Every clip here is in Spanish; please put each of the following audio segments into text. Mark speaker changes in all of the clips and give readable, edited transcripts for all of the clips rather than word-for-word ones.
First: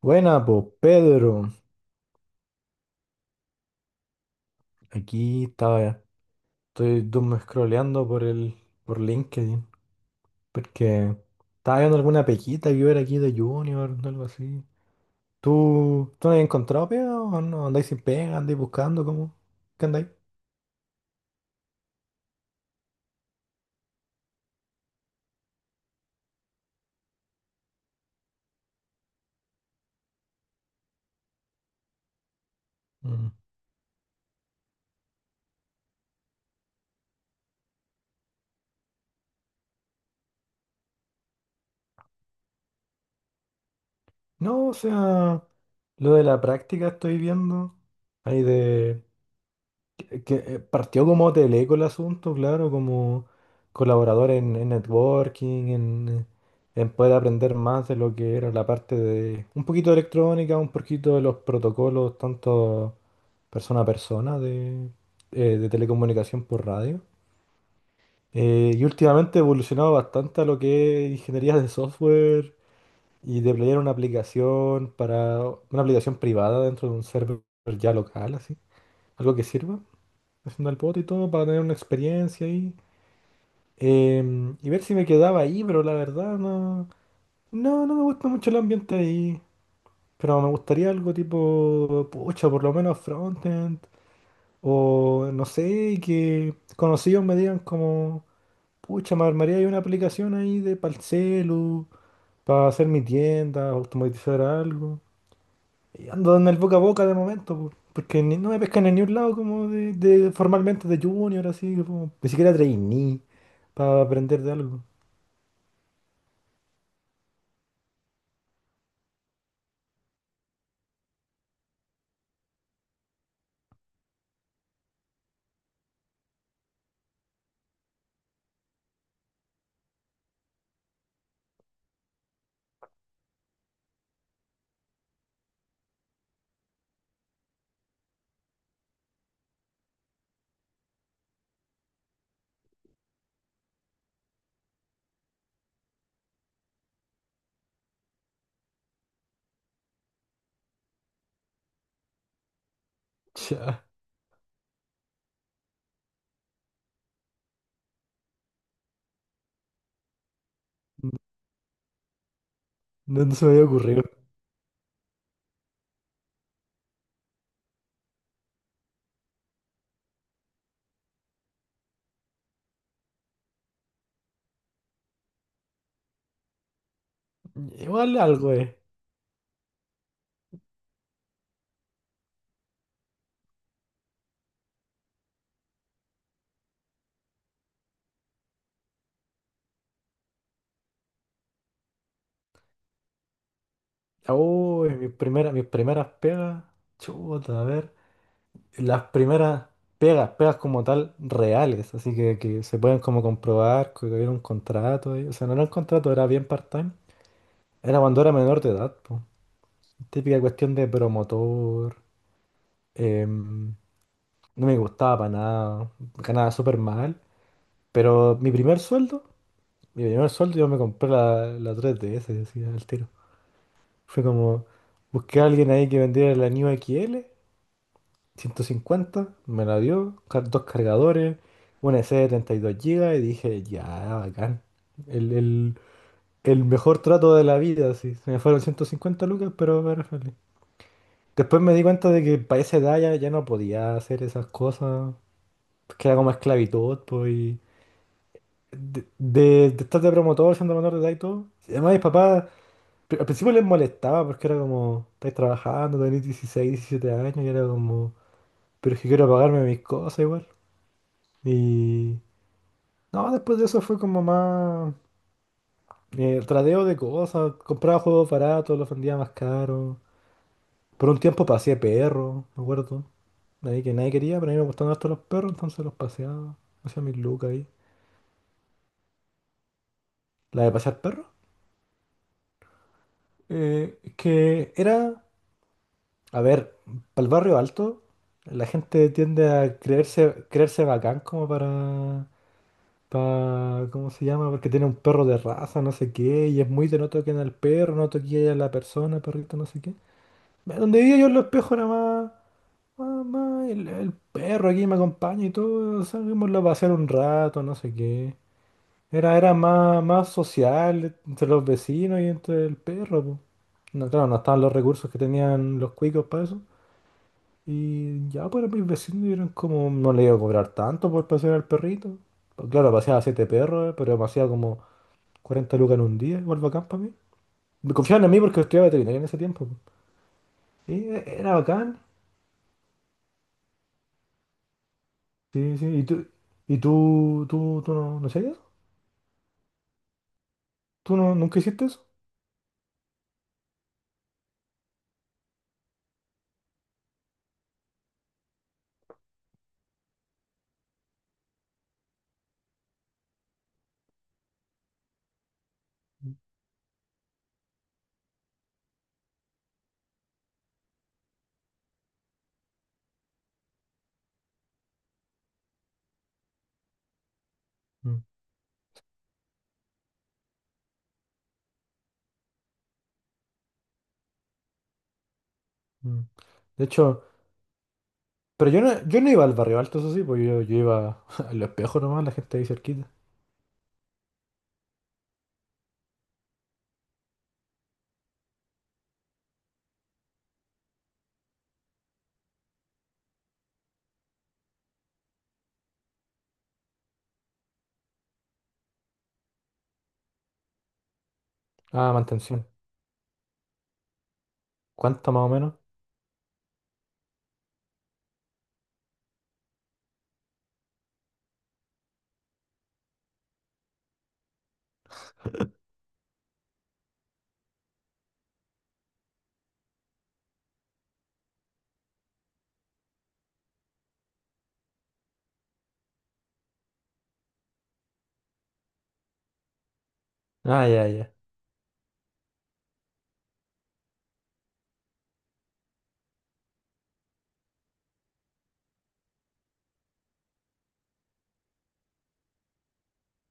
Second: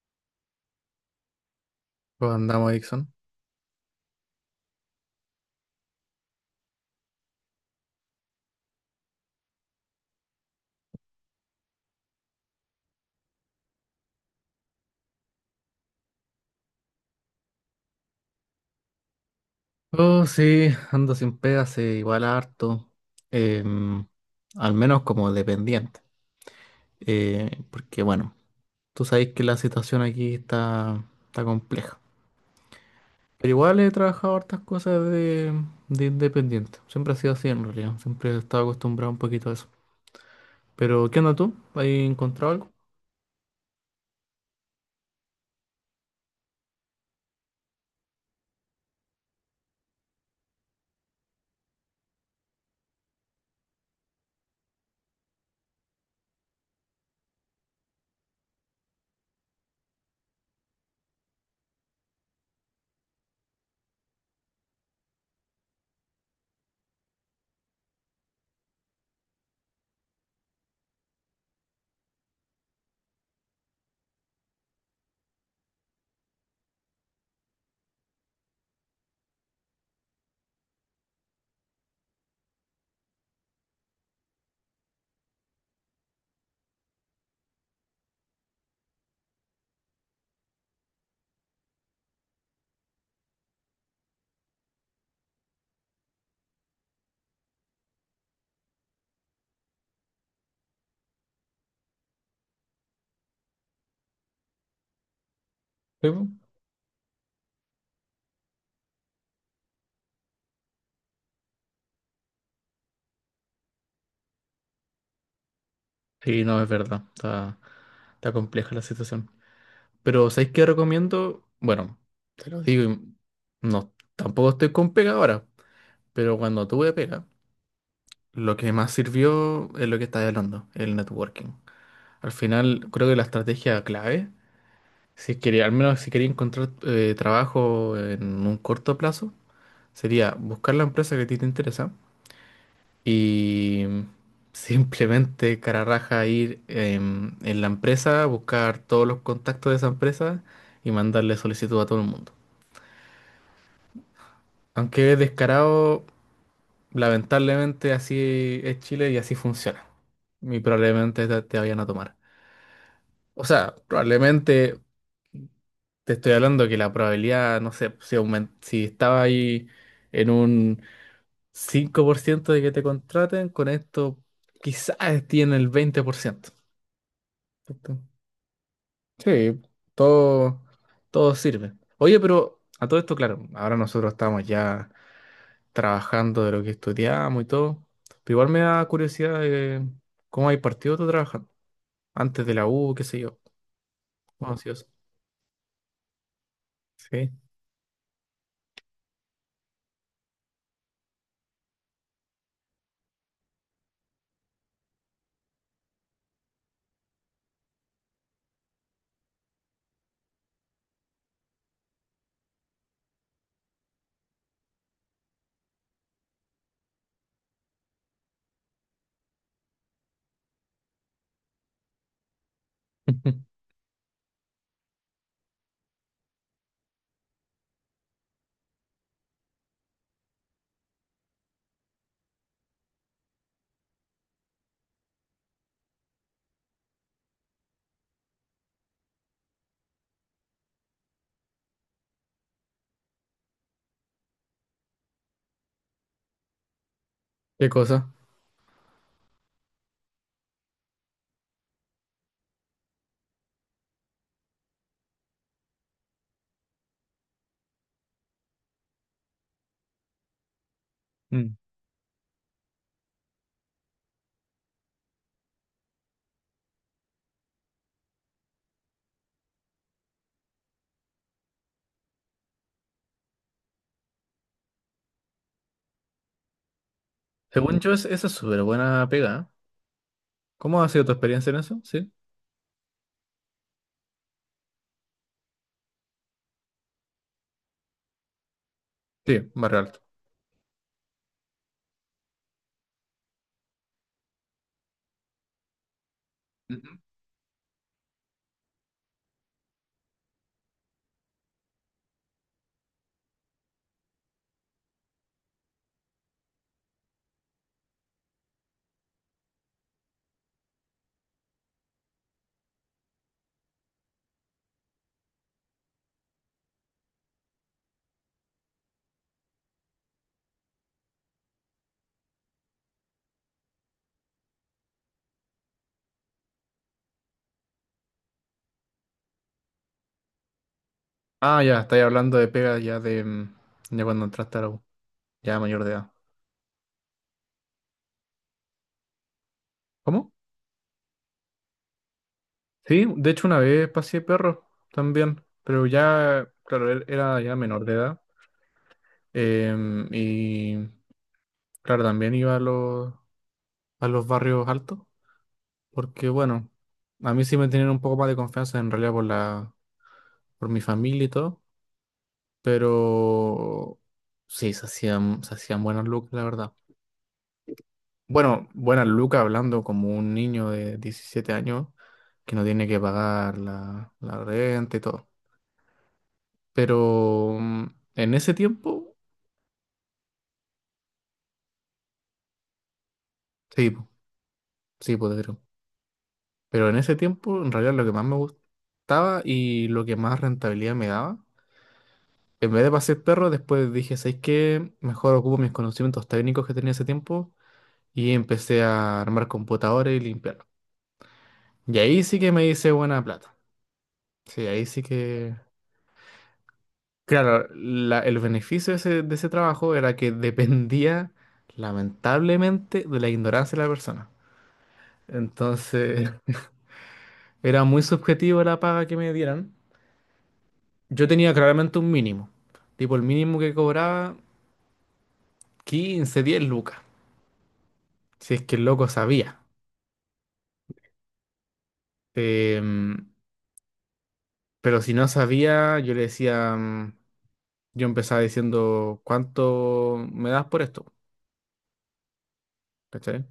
Speaker 1: Buena, pues Pedro.
Speaker 2: ¿Cómo andamos, Dixon?
Speaker 1: Aquí estaba, estoy doom scrolleando por LinkedIn, porque estaba viendo alguna pequita que ver aquí de Junior o algo así. ¿Tú no has encontrado pega o no? ¿Andáis sin pega? ¿Andáis buscando? ¿Cómo? ¿Qué andáis?
Speaker 2: Oh, sí, ando sin pega hace igual harto. em, Al menos como dependiente. Porque bueno, tú sabes que la situación aquí está compleja.
Speaker 1: Mm.
Speaker 2: Pero igual he trabajado hartas cosas de independiente. Siempre ha sido así en realidad. Siempre he estado acostumbrado un poquito a eso. Pero, ¿qué onda tú? ¿Has encontrado algo?
Speaker 1: No, o sea, lo de la práctica estoy viendo. Ahí de, que partió como Teleco el asunto, claro, como colaborador en networking, en poder aprender más de lo que era la parte de un poquito de electrónica, un poquito de los protocolos, tanto persona a persona de telecomunicación por radio. Y últimamente he evolucionado bastante a lo que es ingeniería de software y deployar una aplicación para una aplicación privada dentro de un server ya local, así, algo que sirva haciendo el bote y todo para tener una experiencia ahí. Y ver si me quedaba ahí, pero la verdad no me gusta mucho el ambiente ahí. Pero me gustaría algo tipo, pucha, por lo menos frontend. O no sé, que conocidos me digan como, pucha, me armaría ahí una aplicación ahí de para el celu, para hacer mi tienda, automatizar algo. Y
Speaker 2: Sí, po.
Speaker 1: ando en el boca a boca de momento, po, porque no me pescan en ningún lado como formalmente de junior, así como ni siquiera trainee para aprender de algo.
Speaker 2: Sí, no, es verdad. Está compleja la situación. Pero ¿sabéis qué recomiendo? Bueno, te lo digo, y no, tampoco estoy con pega ahora, pero cuando tuve pega, lo que más sirvió es lo que estás hablando, el networking. Al final, creo que la estrategia clave, si quería, al menos si quería encontrar trabajo en un corto plazo, sería buscar la empresa que a ti te interesa y simplemente cara raja ir en la empresa, buscar todos los contactos de esa empresa y mandarle solicitud a todo el mundo.
Speaker 1: Ya,
Speaker 2: Aunque es descarado, lamentablemente así es Chile y así funciona. Y probablemente te vayan a tomar.
Speaker 1: no, no
Speaker 2: O
Speaker 1: se me había
Speaker 2: sea,
Speaker 1: ocurrido.
Speaker 2: probablemente te estoy hablando que la probabilidad, no sé, si estaba ahí en un 5% de que te contraten, con esto quizás esté en el 20%. ¿Cierto?
Speaker 1: Igual algo es.
Speaker 2: Sí, todo, todo sirve. Oye, pero a todo esto, claro, ahora nosotros estamos ya trabajando de lo que estudiamos y todo. Pero igual me da curiosidad de cómo hay partido tú trabajando. Antes de la U, qué sé yo. Bueno, sí, eso.
Speaker 1: Uy, mis primeras pegas.
Speaker 2: Sí.
Speaker 1: Chuta, a ver. Las primeras pegas, pegas como tal, reales. Así que se pueden como comprobar que había un contrato ahí. O sea, no era un contrato, era bien part-time. Era cuando era menor de edad, po. Típica cuestión de promotor. Em, no me gustaba para nada, ganaba súper mal. Pero mi primer sueldo yo me compré la 3DS, decía al tiro. Fue como, busqué a alguien ahí que vendiera la New XL, 150, me la dio, dos cargadores, una SD de 32 GB y dije, ya, bacán. El, el, el mejor trato de la vida, sí. Se me fueron 150 lucas, pero me era feliz. Después me di cuenta de que para esa edad ya no podía hacer esas cosas. Pues queda como esclavitud, pues, y
Speaker 2: ¿Qué cosa?
Speaker 1: de estar de promotor, siendo menor de edad y todo. Además, mis papás al principio les molestaba porque era como, estáis trabajando, tenéis 16 17 años, y era como, pero es que quiero pagarme mis cosas igual.
Speaker 2: Mm.
Speaker 1: Y. No, después de eso fue como más, tradeo de cosas, compraba juegos baratos, los vendía más caros. Por un tiempo pasé perro, me acuerdo. Ahí que nadie quería, pero a mí me gustaban harto los perros, entonces los paseaba. Hacía mis lucas ahí.
Speaker 2: Según yo, esa es súper buena pega, ¿eh?
Speaker 1: ¿La de
Speaker 2: ¿Cómo ha
Speaker 1: pasear
Speaker 2: sido tu
Speaker 1: perros?
Speaker 2: experiencia en eso? Sí.
Speaker 1: Que era, a ver, para el barrio alto, la gente tiende
Speaker 2: Sí,
Speaker 1: a
Speaker 2: barrio alto.
Speaker 1: creerse, creerse bacán como para, ¿cómo se llama? Porque tiene un perro de raza, no sé qué, y es muy
Speaker 2: Ujú.
Speaker 1: de no toquen al perro, no toquen a la persona, perrito, no sé qué. Donde vivía yo en los espejos era más, el perro aquí me acompaña y todo, salimos a pasear un rato, no sé qué. Era más, social entre los vecinos y entre el perro, po. No, claro, no estaban los recursos que tenían los cuicos para eso. Y ya, pues mis vecinos eran como, no le iba a cobrar tanto por pasear al perrito. Pues, claro, paseaba siete perros, pero me hacía como 40 lucas en un día, igual bacán para mí. Me confiaban en mí porque estudiaba veterinaria en ese tiempo, po. Y era
Speaker 2: Ah, ya,
Speaker 1: bacán.
Speaker 2: estáis hablando de pega ya de, de cuando entraste a la U, ya
Speaker 1: Sí,
Speaker 2: mayor
Speaker 1: sí.
Speaker 2: de
Speaker 1: ¿Y
Speaker 2: edad.
Speaker 1: tú, y tú, tú, tú no hacías eso?
Speaker 2: ¿Cómo?
Speaker 1: ¿Tú no, nunca hiciste eso?
Speaker 2: Sí, de hecho una vez pasé perro también, pero ya, claro, él era ya menor de edad. em, y Claro, también iba a a los barrios altos, porque bueno, a mí sí me tenían un poco más de confianza en realidad por por mi familia y todo, pero sí, se hacían buenas lucas, la verdad.
Speaker 1: Mm,
Speaker 2: Bueno, buenas lucas hablando como un niño de 17 años que no tiene que pagar la renta y todo.
Speaker 1: mm. De hecho.
Speaker 2: Pero en ese
Speaker 1: Pero yo no,
Speaker 2: tiempo,
Speaker 1: yo no iba al barrio alto, eso sí, pues yo iba al espejo nomás, la gente ahí cerquita.
Speaker 2: sí, po, sí, pues creo. Pero en ese tiempo, en realidad lo que más me gustaba y lo que más rentabilidad me daba. En vez de pasear perro, después dije, ¿sabes qué? Mejor ocupo mis conocimientos técnicos que tenía hace tiempo y empecé a armar computadores y limpiar. Y
Speaker 1: Ah,
Speaker 2: ahí sí que me
Speaker 1: mantención.
Speaker 2: hice buena plata. Sí, ahí sí
Speaker 1: ¿Cuánto más o
Speaker 2: que...
Speaker 1: menos?
Speaker 2: Claro, el beneficio de de ese trabajo era que dependía, lamentablemente, de la ignorancia de la persona. Entonces, era muy subjetivo la paga que me dieran. Yo tenía claramente un mínimo. Tipo, el mínimo que cobraba, 15 10 lucas. Si es que el loco sabía.
Speaker 1: Ah, ya, ya.
Speaker 2: Em, pero si no sabía, yo le decía, yo empezaba diciendo, ¿cuánto me das por esto? ¿Cachai?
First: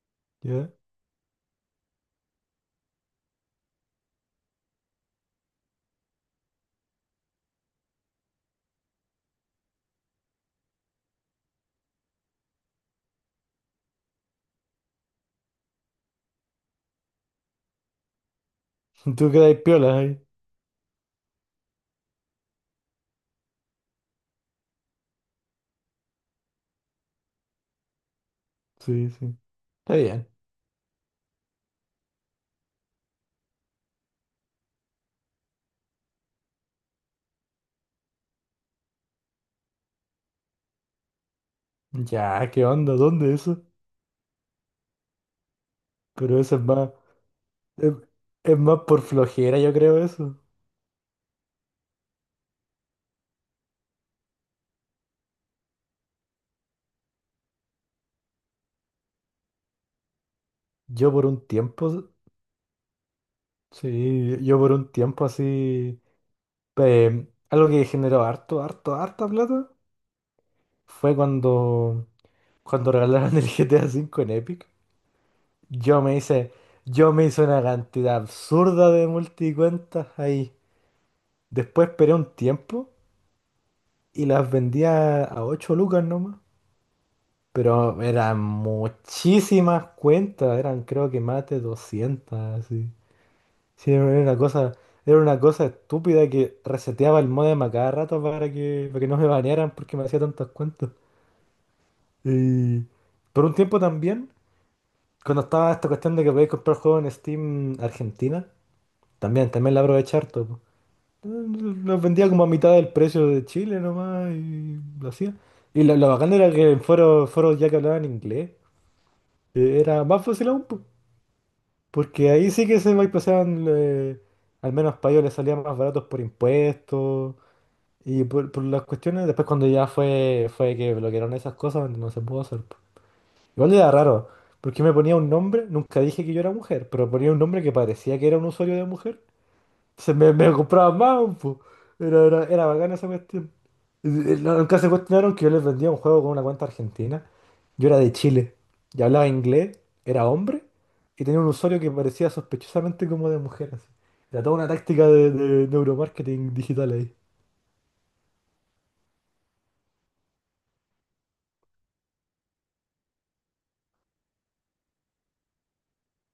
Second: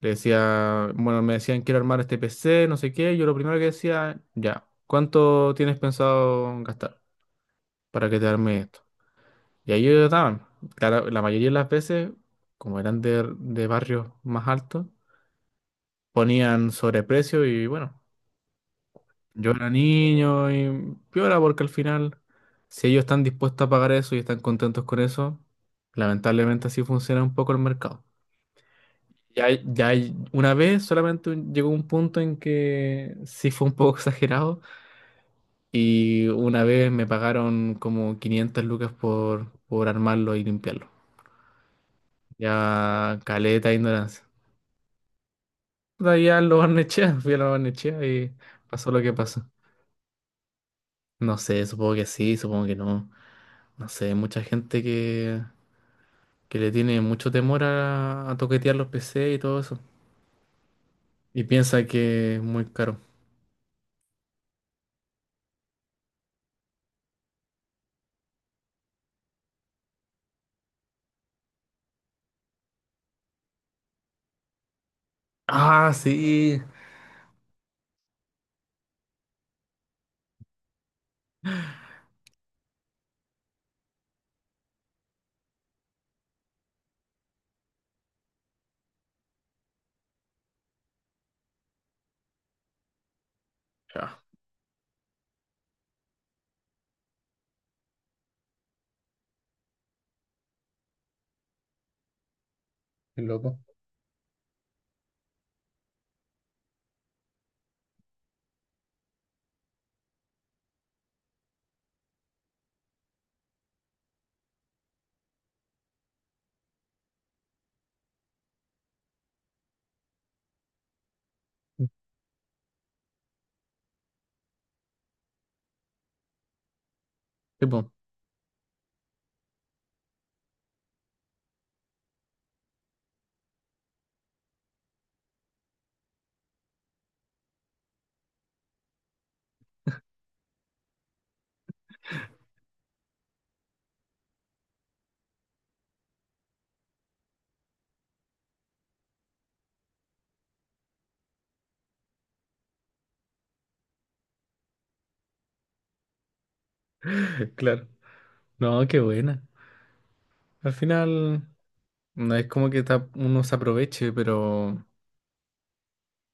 Speaker 2: Le
Speaker 1: Ya.
Speaker 2: decía, bueno, me decían, quiero armar este PC, no sé qué. Yo lo primero que decía, ya, ¿cuánto tienes pensado gastar para que te arme esto? Y ahí ellos daban. Claro, la mayoría de las veces, como eran de barrios más altos, ponían sobreprecio y bueno,
Speaker 1: Tú
Speaker 2: yo
Speaker 1: quedas
Speaker 2: era
Speaker 1: piola ahí.
Speaker 2: niño y piola porque al final, si ellos están dispuestos a pagar eso y están contentos con eso, lamentablemente así funciona un poco el mercado.
Speaker 1: Sí, sí. Está bien.
Speaker 2: Una vez solamente llegó un punto en que sí fue un poco exagerado y una vez me pagaron como 500 lucas por armarlo y limpiarlo.
Speaker 1: Ya, ¿qué onda?
Speaker 2: Ya
Speaker 1: ¿Dónde eso?
Speaker 2: caleta de ignorancia. De ahí
Speaker 1: Pero
Speaker 2: a
Speaker 1: eso
Speaker 2: lo
Speaker 1: es
Speaker 2: barnechea, fui a la
Speaker 1: es,
Speaker 2: barnechea y
Speaker 1: más
Speaker 2: pasó lo
Speaker 1: por
Speaker 2: que pasó.
Speaker 1: flojera, yo creo eso.
Speaker 2: No sé, supongo que sí, supongo que no. No sé, mucha gente que le tiene mucho temor a toquetear los PC y todo eso.
Speaker 1: Yo por
Speaker 2: Y
Speaker 1: un
Speaker 2: piensa
Speaker 1: tiempo,
Speaker 2: que es muy caro.
Speaker 1: sí, yo por un tiempo así, algo que generó harto, harto, harta plata fue cuando, regalaron el GTA V en Epic.
Speaker 2: Ah,
Speaker 1: Yo me hice,
Speaker 2: sí.
Speaker 1: yo me hice una cantidad absurda de multicuentas ahí. Después esperé un tiempo y las vendía a 8 lucas nomás. Pero eran muchísimas cuentas, eran creo que más de 200 así. Sí,
Speaker 2: Ah,
Speaker 1: era una cosa estúpida que reseteaba el modem a cada rato para que no me banearan porque me hacía tantas cuentas. Y
Speaker 2: qué
Speaker 1: por un
Speaker 2: loco.
Speaker 1: tiempo también, cuando estaba esta cuestión de que podéis comprar juegos en Steam Argentina. También la aproveché harto, po. Los vendía como a mitad del precio de Chile nomás y lo hacía. Y lo bacán era que en foros, ya que hablaban inglés, era más fácil aún, po. Porque ahí sí que se bypasaban, al menos para ellos les salían más baratos por impuestos
Speaker 2: Sí, po.
Speaker 1: y por las cuestiones. Después cuando ya fue que bloquearon esas cosas, no se pudo hacer, po. Igual era raro, porque me ponía un nombre, nunca dije que yo era mujer, pero ponía un nombre que parecía que era un usuario de mujer. Se me compraba más, po. Era bacana esa cuestión. Nunca se cuestionaron que yo les vendía un juego con una cuenta argentina. Yo era de Chile y hablaba inglés, era hombre y tenía un usuario que parecía sospechosamente como de mujer, así. Era toda una táctica de neuromarketing digital ahí.
Speaker 2: Claro. No, qué buena. Al final, no es como que uno se aproveche, pero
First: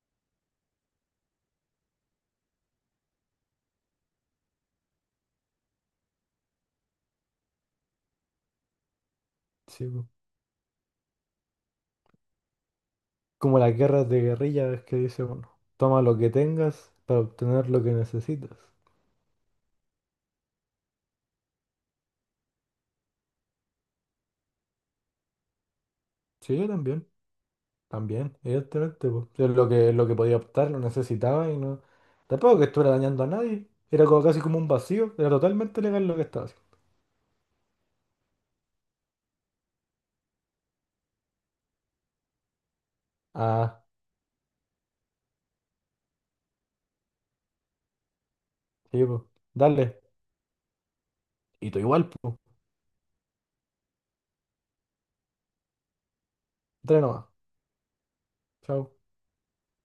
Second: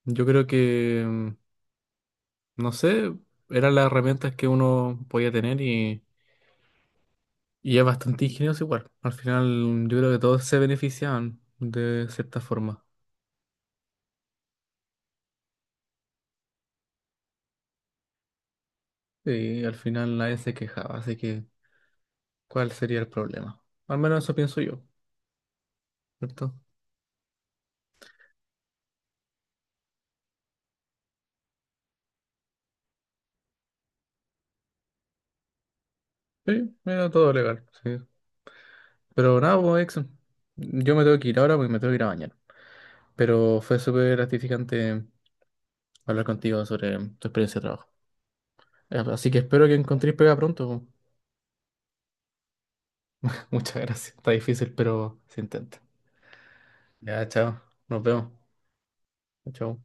Speaker 2: yo creo que, no sé, eran las herramientas que uno podía tener y es bastante ingenioso igual. Al final,
Speaker 1: Sí,
Speaker 2: yo
Speaker 1: po.
Speaker 2: creo que todos se beneficiaban de cierta forma.
Speaker 1: Como las guerras de guerrillas que dice uno. Toma lo que tengas para obtener lo que necesitas.
Speaker 2: Y al final nadie se quejaba, así que ¿cuál sería el problema? Al menos eso pienso yo, ¿cierto?
Speaker 1: Sí, yo también. También, evidentemente, pues. Es lo que podía optar, lo necesitaba y no. Tampoco que estuviera dañando a nadie. Era como casi como un vacío. Era totalmente legal lo que estaba haciendo.
Speaker 2: Sí, mira, todo legal, sí. Pero nada, pues, Exxon, yo me tengo que ir ahora porque me tengo que ir a bañar. Pero fue
Speaker 1: Ah,
Speaker 2: súper gratificante hablar contigo sobre tu experiencia de trabajo.
Speaker 1: sí, pues.
Speaker 2: Así que espero que
Speaker 1: Dale.
Speaker 2: encontréis pega pronto.
Speaker 1: Y tú igual, pues.
Speaker 2: Muchas gracias. Está difícil, pero se intenta.
Speaker 1: Dale
Speaker 2: Ya,
Speaker 1: nomás.
Speaker 2: chao. Nos vemos.
Speaker 1: Chao.
Speaker 2: Chao.